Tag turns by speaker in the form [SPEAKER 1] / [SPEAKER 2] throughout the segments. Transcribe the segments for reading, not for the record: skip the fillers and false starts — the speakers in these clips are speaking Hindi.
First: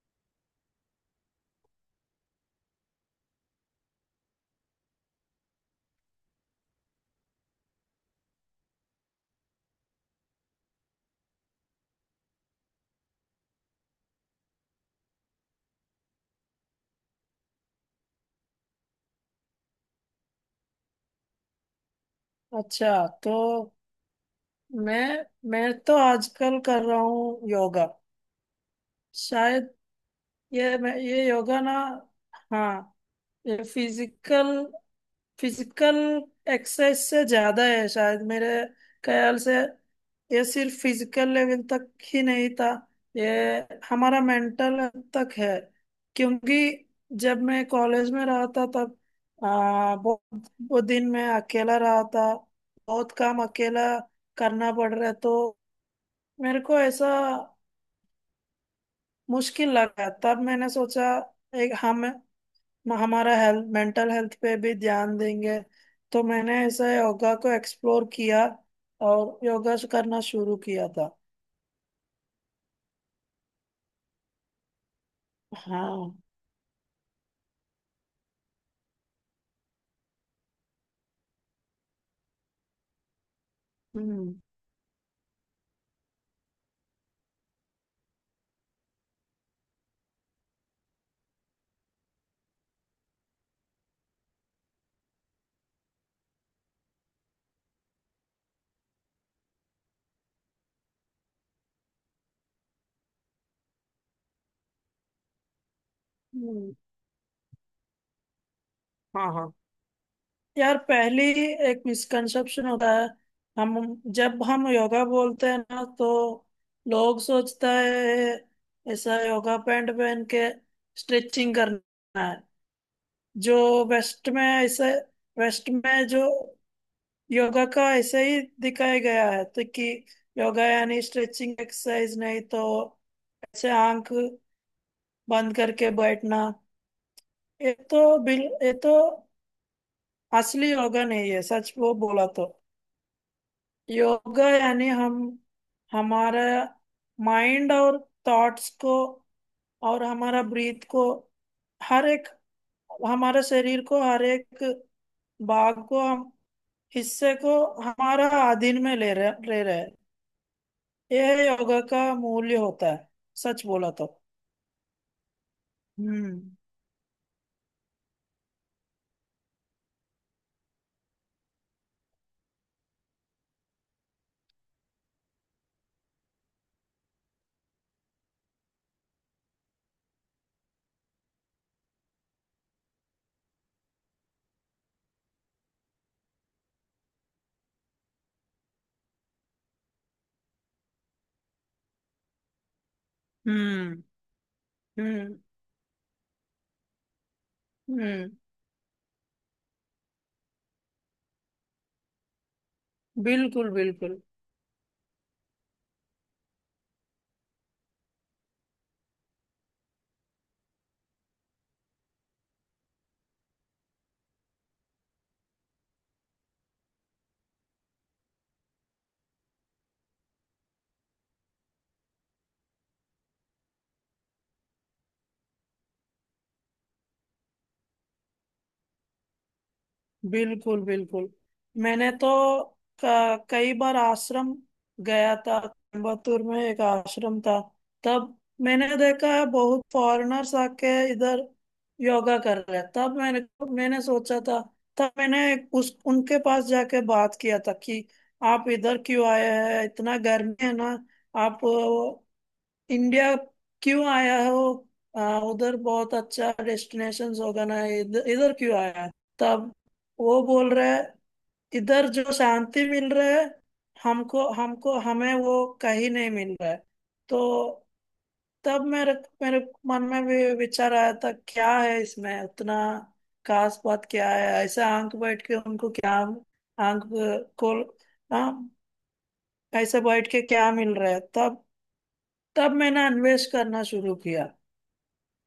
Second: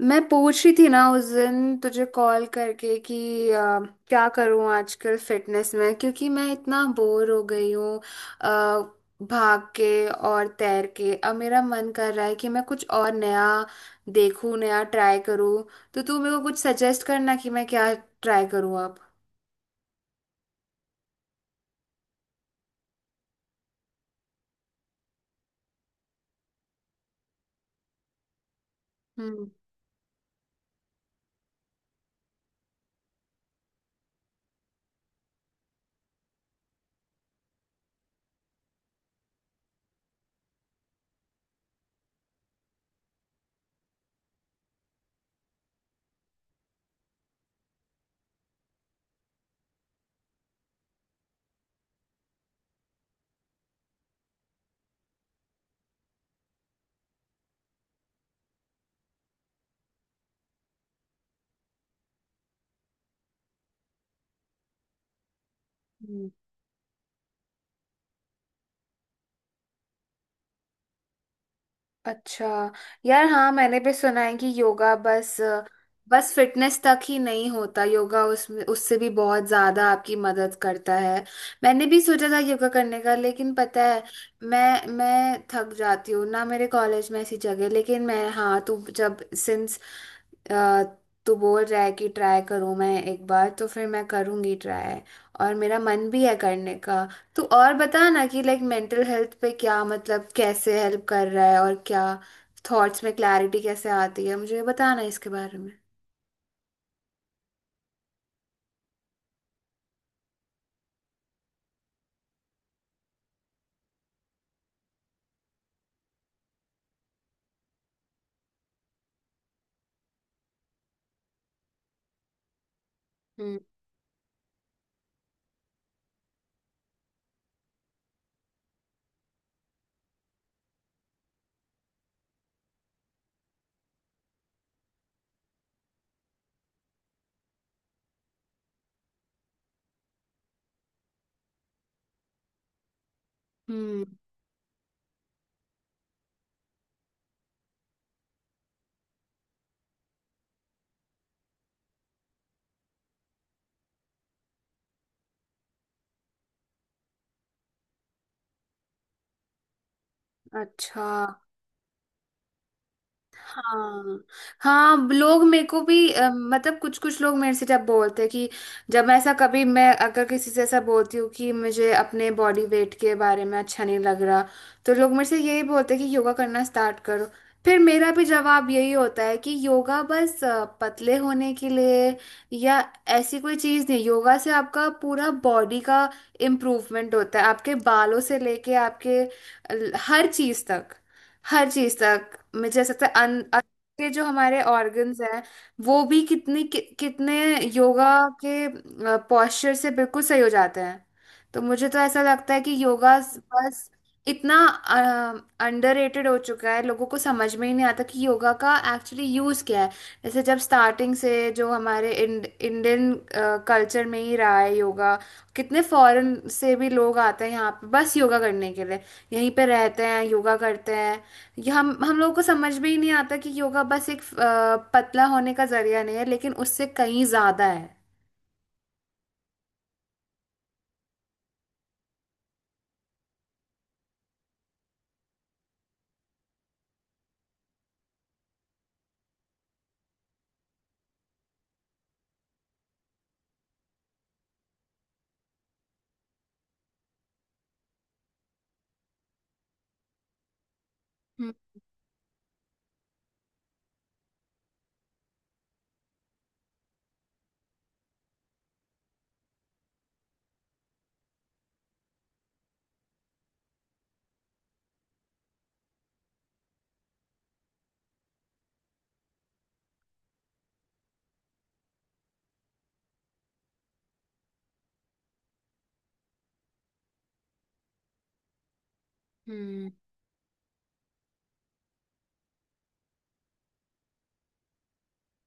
[SPEAKER 1] मैं पूछ रही थी ना उस दिन तुझे कॉल करके कि अ, क्या करूं आजकल फिटनेस में, क्योंकि मैं इतना बोर हो गई हूँ। अ, भाग के और तैर के अब मेरा मन कर रहा है कि मैं कुछ और नया देखूं, नया ट्राई करूं। तो तू मेरे को कुछ सजेस्ट करना कि मैं क्या ट्राई करूं अब।
[SPEAKER 2] अच्छा तो मैं मैं तो आजकल कर रहा हूँ योगा।
[SPEAKER 1] हम्म।
[SPEAKER 2] शायद ये योगा ना। हाँ। ये फिजिकल फिजिकल एक्सरसाइज से ज्यादा है, शायद मेरे ख्याल से। ये सिर्फ फिजिकल लेवल तक ही नहीं था, ये हमारा मेंटल तक है। क्योंकि जब मैं कॉलेज में रहा था तब बहुत वो दिन मैं अकेला रहा था। बहुत काम अकेला करना पड़ रहा है, तो मेरे को ऐसा मुश्किल लगा। तब मैंने सोचा एक हम हमारा हेल्थ, मेंटल हेल्थ पे भी ध्यान देंगे। तो मैंने ऐसा योगा को एक्सप्लोर किया और योगा करना शुरू किया था।
[SPEAKER 1] अच्छा। यार हाँ, मैंने भी सुना है कि योगा बस
[SPEAKER 2] हाँ।
[SPEAKER 1] बस फिटनेस तक ही नहीं होता, योगा उसमें उससे भी बहुत ज्यादा आपकी मदद करता है। मैंने भी सोचा था योगा करने का, लेकिन पता है
[SPEAKER 2] हम्म।
[SPEAKER 1] मैं थक जाती हूँ ना मेरे कॉलेज में ऐसी जगह। लेकिन मैं, हाँ, तू जब सिंस तू बोल रहा है कि ट्राई करूँ मैं एक बार, तो फिर मैं करूँगी ट्राई, और मेरा मन भी है करने का। तो और बता ना कि लाइक मेंटल हेल्थ पे क्या मतलब कैसे हेल्प कर रहा है, और क्या थॉट्स में क्लैरिटी कैसे आती है, मुझे बताना इसके बारे में।
[SPEAKER 2] हम्म। हाँ, हाँ। यार, पहली एक मिसकंसेप्शन होता है। हम जब हम योगा बोलते हैं ना, तो लोग सोचता है ऐसा योगा पैंट पहन के स्ट्रेचिंग करना है।
[SPEAKER 1] हम्म।
[SPEAKER 2] जो वेस्ट में ऐसे वेस्ट में जो योगा का ऐसे ही दिखाया गया है, तो कि योगा यानी स्ट्रेचिंग एक्सरसाइज। नहीं तो ऐसे आंख बंद करके बैठना, ये तो असली योगा नहीं है, सच वो बोला तो।
[SPEAKER 1] हम्म।
[SPEAKER 2] योगा यानी हम हमारा माइंड और थॉट्स को, और हमारा ब्रीथ को, हर एक हमारे शरीर को, हर एक भाग को, हम हिस्से को हमारा अधीन में ले रहे हैं।
[SPEAKER 1] अच्छा।
[SPEAKER 2] ये योगा का मूल्य होता है, सच बोला तो।
[SPEAKER 1] हाँ हाँ, लोग मेरे को भी
[SPEAKER 2] हम्म।
[SPEAKER 1] मतलब कुछ कुछ लोग मेरे से जब बोलते हैं कि, जब ऐसा कभी मैं अगर किसी से ऐसा बोलती हूँ कि मुझे अपने बॉडी वेट के बारे में अच्छा नहीं लग रहा, तो लोग मेरे से यही बोलते हैं कि योगा करना स्टार्ट करो। फिर मेरा भी जवाब यही होता है कि योगा बस पतले होने के लिए या ऐसी कोई चीज़ नहीं, योगा से आपका पूरा बॉडी का इम्प्रूवमेंट होता है, आपके बालों से लेके आपके हर चीज़ तक, हर चीज तक मुझे ऐसा लगता है। अन, अन,
[SPEAKER 2] हम्म।
[SPEAKER 1] के जो हमारे ऑर्गन्स
[SPEAKER 2] हम्म।
[SPEAKER 1] हैं वो भी कितनी कितने योगा
[SPEAKER 2] हम्म।
[SPEAKER 1] के पोस्चर से बिल्कुल सही हो जाते हैं। तो मुझे तो ऐसा लगता है कि योगा
[SPEAKER 2] बिल्कुल
[SPEAKER 1] बस
[SPEAKER 2] बिल्कुल।
[SPEAKER 1] इतना अंडररेटेड हो चुका है, लोगों को समझ में ही नहीं आता कि योगा का एक्चुअली यूज़ क्या है। जैसे जब स्टार्टिंग से जो हमारे इंडियन कल्चर में ही रहा है योगा, कितने फॉरेन से भी लोग आते हैं यहाँ पे बस योगा करने के लिए, यहीं पे रहते हैं, योगा करते हैं। ये हम लोगों को समझ में ही नहीं आता कि योगा बस एक पतला होने का जरिया नहीं है, लेकिन उससे कहीं ज्यादा है।
[SPEAKER 2] बिल्कुल बिल्कुल। मैंने तो कई बार आश्रम गया था, कोयम्बतूर में एक आश्रम था। तब मैंने देखा है बहुत फॉरेनर्स आके इधर योगा कर रहे हैं। तब मैंने मैंने सोचा था, तब मैंने उस उनके पास जाके बात किया था कि आप इधर क्यों आए हैं? इतना गर्मी है ना। आप इंडिया क्यों आया हो? उधर बहुत अच्छा डेस्टिनेशंस होगा ना, इधर इधर क्यों आया? तब वो बोल रहे हैं, इधर जो शांति मिल रहा है, हमको हमको हमें वो कहीं नहीं मिल रहा है। तो तब मेरे मेरे मन में भी विचार आया था, क्या है इसमें? उतना खास बात क्या है? ऐसे आंख बैठ के उनको क्या? आंख को। हाँ।
[SPEAKER 1] हम्म।
[SPEAKER 2] ऐसे बैठ के क्या मिल रहा है? तब तब मैंने अन्वेष करना शुरू किया।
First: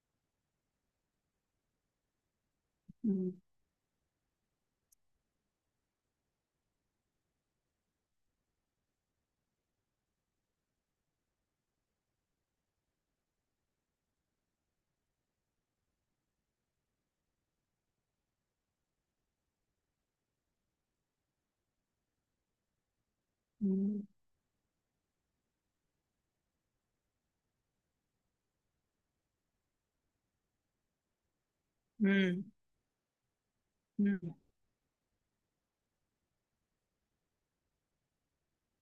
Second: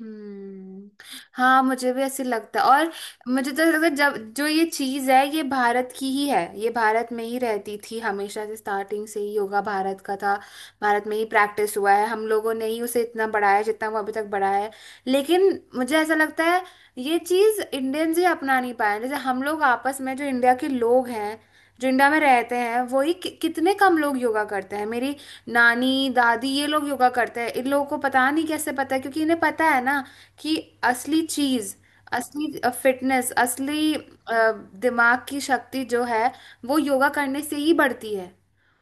[SPEAKER 1] हम्म। हाँ, मुझे भी ऐसे लगता है। और
[SPEAKER 2] हम्म।
[SPEAKER 1] मुझे तो ऐसा लगता है, जब जो ये चीज है ये भारत की ही है, ये भारत में ही रहती थी हमेशा से, स्टार्टिंग से ही योगा भारत का था, भारत में ही प्रैक्टिस हुआ है, हम लोगों ने ही उसे इतना बढ़ाया जितना वो अभी तक बढ़ाया है। लेकिन मुझे ऐसा लगता है ये चीज इंडियंस ही अपना नहीं पाए। जैसे हम लोग आपस में जो इंडिया के लोग हैं, जो इंडिया में रहते हैं वही कितने कम
[SPEAKER 2] हम्म।
[SPEAKER 1] लोग योगा करते हैं। मेरी नानी दादी ये लोग योगा करते हैं, इन लोगों को पता नहीं कैसे पता है, क्योंकि इन्हें पता है ना कि असली चीज,
[SPEAKER 2] हम्म।
[SPEAKER 1] असली फिटनेस, असली
[SPEAKER 2] हम्म।
[SPEAKER 1] दिमाग की शक्ति जो है वो योगा करने से ही बढ़ती है।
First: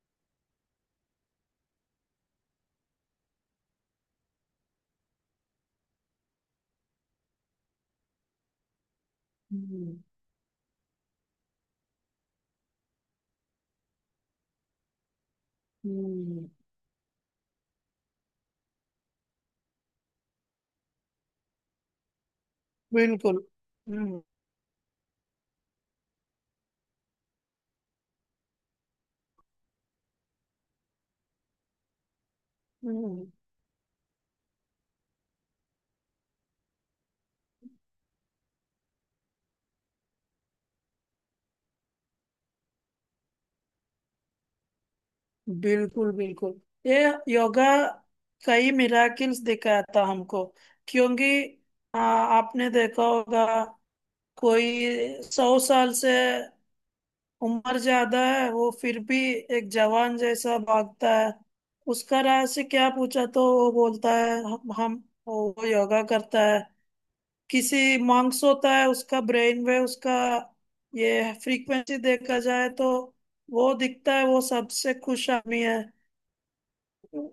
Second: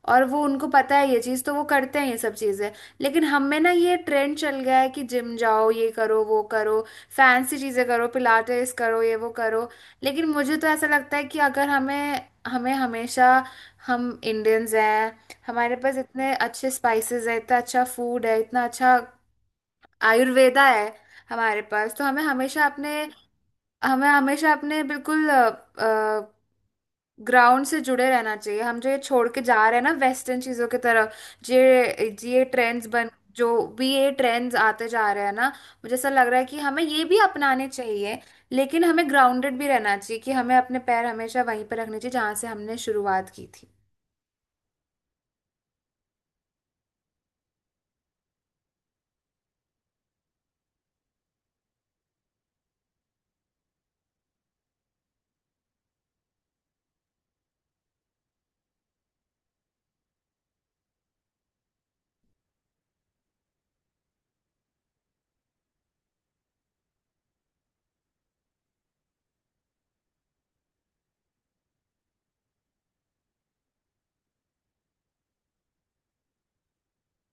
[SPEAKER 1] और वो उनको पता है ये चीज़, तो वो करते हैं ये सब चीज़ें। लेकिन हम में ना ये ट्रेंड चल गया है कि जिम जाओ, ये करो वो करो, फैंसी चीज़ें करो, पिलाटेस करो, ये वो करो।
[SPEAKER 2] हम्म।
[SPEAKER 1] लेकिन मुझे तो ऐसा लगता है कि अगर हमें हमें हमेशा, हम इंडियंस हैं, हमारे पास इतने
[SPEAKER 2] हम्म।
[SPEAKER 1] अच्छे स्पाइसेस है, इतना अच्छा फूड है, इतना अच्छा आयुर्वेदा है हमारे पास, तो
[SPEAKER 2] बिल्कुल।
[SPEAKER 1] हमें
[SPEAKER 2] हम्म।
[SPEAKER 1] हमेशा अपने बिल्कुल ग्राउंड से जुड़े रहना चाहिए। हम जो ये छोड़ के जा रहे हैं ना वेस्टर्न चीज़ों की तरफ, जे ये ट्रेंड्स बन
[SPEAKER 2] हम्म।
[SPEAKER 1] जो भी ये ट्रेंड्स आते जा रहे हैं ना, मुझे ऐसा लग रहा है कि हमें ये भी अपनाने चाहिए, लेकिन हमें ग्राउंडेड भी रहना चाहिए कि हमें अपने पैर हमेशा वहीं पर रखने चाहिए जहाँ से हमने शुरुआत की थी।
[SPEAKER 2] बिल्कुल बिल्कुल। ये योगा कई मिराकिल्स दिखाता हमको। क्योंकि आपने देखा होगा, कोई 100 साल से उम्र ज्यादा है, वो फिर भी एक जवान जैसा भागता है। उसका राज से क्या पूछा, तो वो बोलता है हम वो योगा करता है। किसी मॉन्क्स होता है, उसका ब्रेन वेव, उसका ये फ्रीक्वेंसी देखा जाए तो वो दिखता है वो सबसे खुश आदमी है।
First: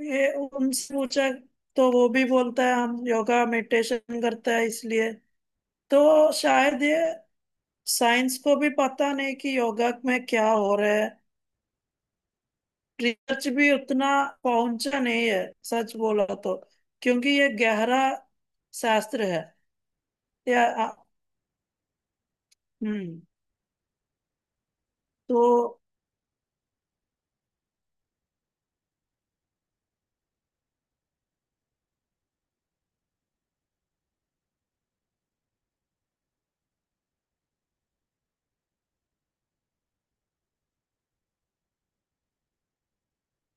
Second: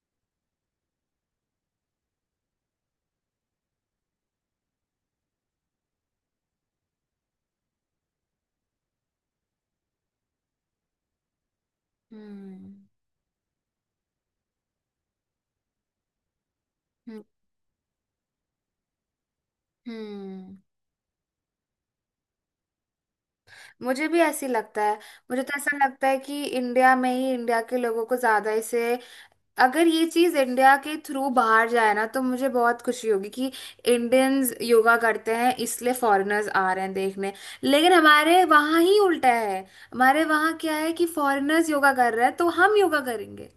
[SPEAKER 2] ये उनसे पूछा तो वो भी बोलता है हम योगा मेडिटेशन करता है, इसलिए। तो शायद ये, साइंस को भी पता नहीं कि योगा में क्या हो रहा है।
[SPEAKER 1] हम्म।
[SPEAKER 2] रिसर्च भी उतना पहुंचा नहीं है, सच बोला तो,
[SPEAKER 1] हम्म।
[SPEAKER 2] क्योंकि ये गहरा शास्त्र है।
[SPEAKER 1] हम्म।
[SPEAKER 2] या। हम्म।
[SPEAKER 1] मुझे भी ऐसी लगता है।
[SPEAKER 2] तो।
[SPEAKER 1] मुझे तो ऐसा लगता है कि इंडिया में ही इंडिया के लोगों को ज्यादा इसे, अगर ये चीज इंडिया के थ्रू बाहर जाए ना तो मुझे बहुत खुशी होगी कि इंडियंस योगा करते हैं इसलिए फॉरेनर्स आ रहे हैं देखने। लेकिन हमारे वहाँ ही उल्टा है, हमारे वहाँ क्या है कि फॉरेनर्स योगा कर रहे हैं तो हम योगा करेंगे।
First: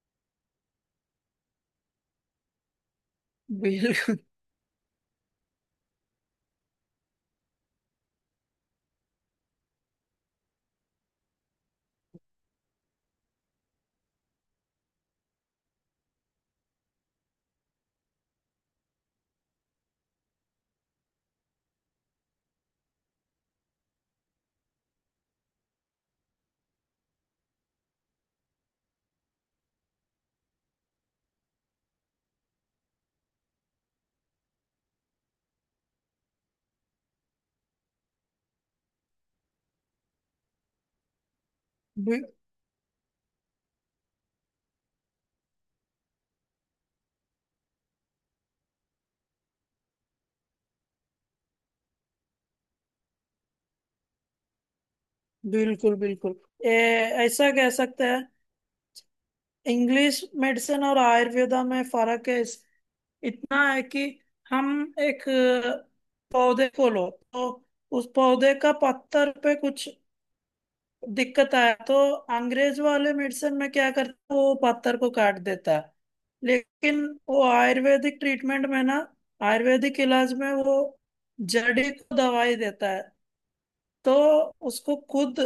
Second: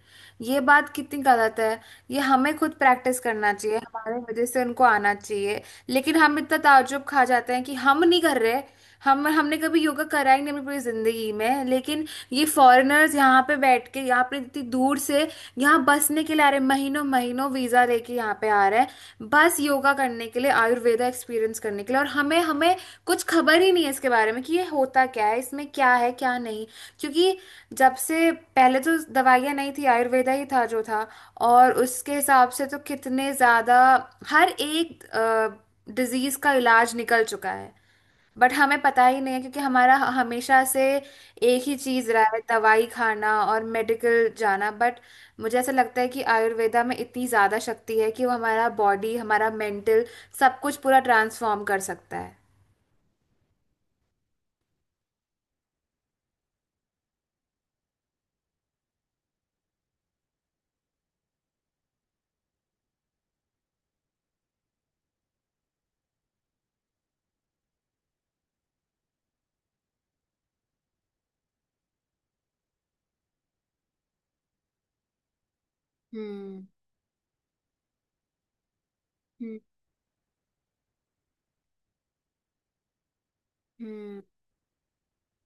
[SPEAKER 1] ये बात कितनी गलत है। ये हमें खुद प्रैक्टिस करना चाहिए, हमारे
[SPEAKER 2] बिल्कुल
[SPEAKER 1] वजह से उनको आना चाहिए। लेकिन हम इतना ताज्जुब खा जाते हैं कि हम नहीं कर रहे, हम हमने कभी योगा करा ही नहीं अपनी पूरी जिंदगी में, लेकिन ये फॉरेनर्स यहाँ पे बैठ के, यहाँ पे इतनी दूर से यहाँ बसने के लिए आ रहे हैं, महीनों महीनों वीजा लेके यहाँ पे आ रहे हैं बस योगा करने के लिए, आयुर्वेदा एक्सपीरियंस करने के लिए, और हमें हमें कुछ खबर ही नहीं है इसके बारे में कि ये होता क्या है, इसमें क्या है क्या नहीं। क्योंकि जब से पहले तो दवाइयाँ नहीं थी, आयुर्वेदा ही था जो था, और उसके हिसाब से तो कितने ज़्यादा हर एक डिजीज का इलाज निकल चुका है। बट हमें पता ही नहीं है, क्योंकि हमारा हमेशा से एक ही चीज रहा है, दवाई खाना और मेडिकल जाना। बट मुझे ऐसा लगता है कि आयुर्वेदा में इतनी ज्यादा शक्ति है कि वो हमारा बॉडी, हमारा मेंटल, सब कुछ पूरा ट्रांसफॉर्म कर सकता है।
[SPEAKER 2] बिल्कुल। बिल्कुल। ए, ऐसा कह सकते हैं, इंग्लिश मेडिसिन और आयुर्वेदा में फर्क है, इतना है कि हम एक पौधे को लो तो उस पौधे का पत्तर पे कुछ दिक्कत आया तो अंग्रेज वाले मेडिसिन में क्या करता है, वो पत्तर को काट देता है।
[SPEAKER 1] हम्म।
[SPEAKER 2] लेकिन वो आयुर्वेदिक ट्रीटमेंट में ना,
[SPEAKER 1] हम्म।
[SPEAKER 2] आयुर्वेदिक इलाज में वो जड़ी को दवाई देता है। तो
[SPEAKER 1] हम्म।
[SPEAKER 2] उसको खुद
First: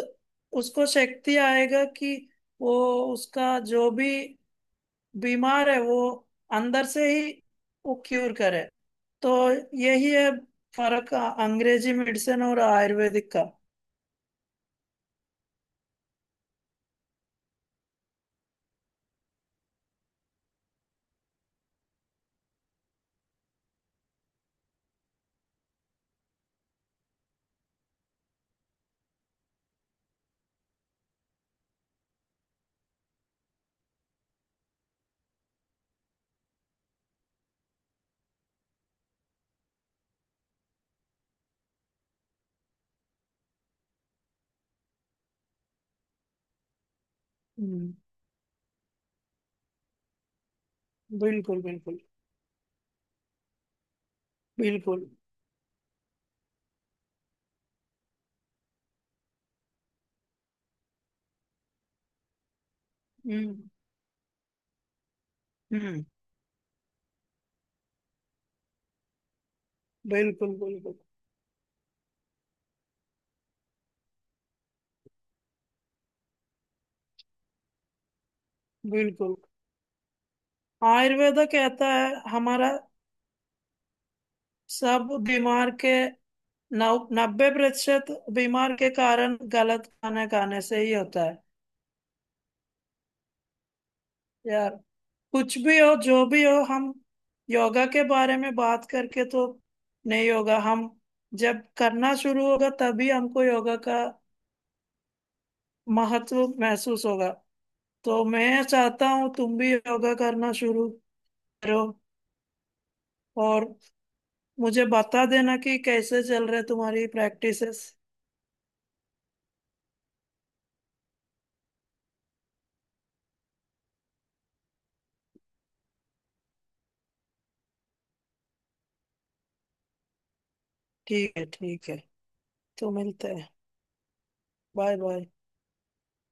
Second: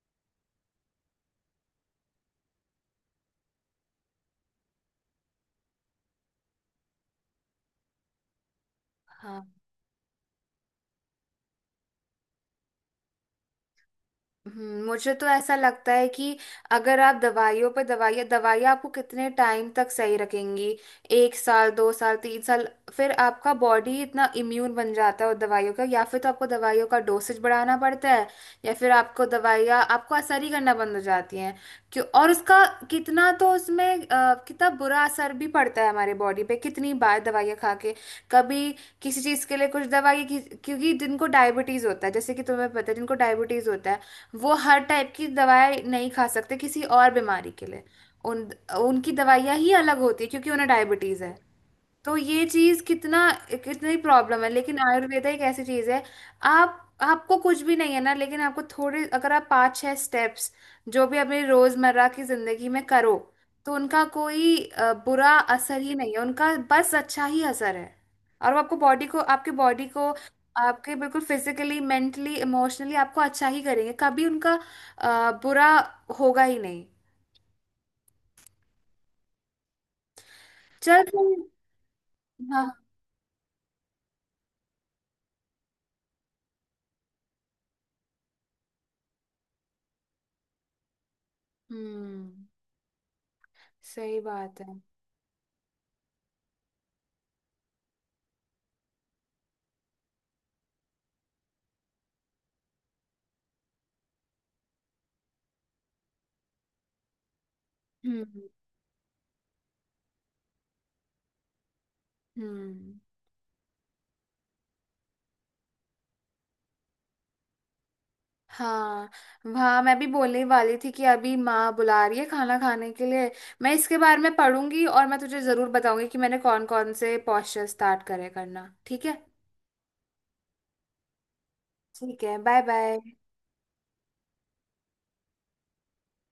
[SPEAKER 2] उसको शक्ति आएगा कि वो, उसका जो भी बीमार है वो अंदर से ही वो क्यूर करे। तो
[SPEAKER 1] हाँ।
[SPEAKER 2] यही है फर्क, अंग्रेजी मेडिसिन और आयुर्वेदिक का।
[SPEAKER 1] मुझे तो ऐसा लगता है कि अगर आप दवाइयों पर दवाइयाँ, आपको कितने टाइम तक सही रखेंगी? एक साल, दो साल, तीन साल, फिर आपका बॉडी इतना इम्यून बन जाता है उन दवाइयों का, या फिर तो आपको दवाइयों का डोसेज बढ़ाना पड़ता है, या फिर आपको दवाइयाँ आपको असर ही करना बंद हो जाती हैं। क्यों? और उसका कितना, तो उसमें कितना बुरा असर भी पड़ता है हमारे बॉडी पे कितनी बार दवाइयाँ खा के, कभी किसी चीज़ के लिए कुछ दवाई क्योंकि जिनको डायबिटीज़ होता है, जैसे कि तुम्हें पता है जिनको डायबिटीज़ होता है वो हर टाइप की दवाएं नहीं खा सकते किसी और बीमारी के लिए।
[SPEAKER 2] हम्म।
[SPEAKER 1] उन उनकी दवाइयाँ ही अलग होती है क्योंकि उन्हें डायबिटीज है।
[SPEAKER 2] बिल्कुल बिल्कुल
[SPEAKER 1] तो ये चीज कितना, कितनी प्रॉब्लम है। लेकिन
[SPEAKER 2] बिल्कुल।
[SPEAKER 1] आयुर्वेदा एक ऐसी चीज है, आप आपको कुछ भी नहीं है ना, लेकिन आपको थोड़े अगर आप पाँच छह स्टेप्स जो भी अपनी रोजमर्रा की जिंदगी में करो,
[SPEAKER 2] हम्म।
[SPEAKER 1] तो उनका कोई बुरा असर ही
[SPEAKER 2] हम्म।
[SPEAKER 1] नहीं है, उनका बस अच्छा ही असर है। और वो आपको बॉडी को,
[SPEAKER 2] बिल्कुल
[SPEAKER 1] आपके
[SPEAKER 2] बिल्कुल
[SPEAKER 1] बिल्कुल फिजिकली, मेंटली, इमोशनली आपको अच्छा ही करेंगे, कभी उनका बुरा होगा ही नहीं।
[SPEAKER 2] बिल्कुल।
[SPEAKER 1] चल
[SPEAKER 2] आयुर्वेद
[SPEAKER 1] फिर-
[SPEAKER 2] कहता है,
[SPEAKER 1] हाँ।
[SPEAKER 2] हमारा सब बीमार के नौ 90% बीमार के कारण गलत खाना खाने से ही होता है।
[SPEAKER 1] हम्म, सही बात
[SPEAKER 2] यार,
[SPEAKER 1] है।
[SPEAKER 2] कुछ भी हो, जो भी हो, हम योगा के बारे में बात करके तो नहीं होगा। हम जब करना शुरू होगा तभी हमको योगा का महत्व महसूस होगा। तो
[SPEAKER 1] हम्म।
[SPEAKER 2] मैं चाहता हूँ तुम भी योगा करना शुरू करो।
[SPEAKER 1] हम्म।
[SPEAKER 2] और मुझे बता देना कि कैसे चल रहे तुम्हारी प्रैक्टिसेस।
[SPEAKER 1] हाँ, वहाँ मैं भी बोलने ही वाली थी कि अभी माँ बुला रही है खाना खाने के लिए। मैं इसके बारे में पढ़ूंगी और मैं तुझे ज़रूर बताऊंगी कि मैंने कौन कौन से पॉस्चर स्टार्ट करे करना। ठीक है।
[SPEAKER 2] ठीक है, ठीक है।
[SPEAKER 1] ठीक है, बाय
[SPEAKER 2] तो
[SPEAKER 1] बाय।
[SPEAKER 2] मिलते हैं। Bye bye.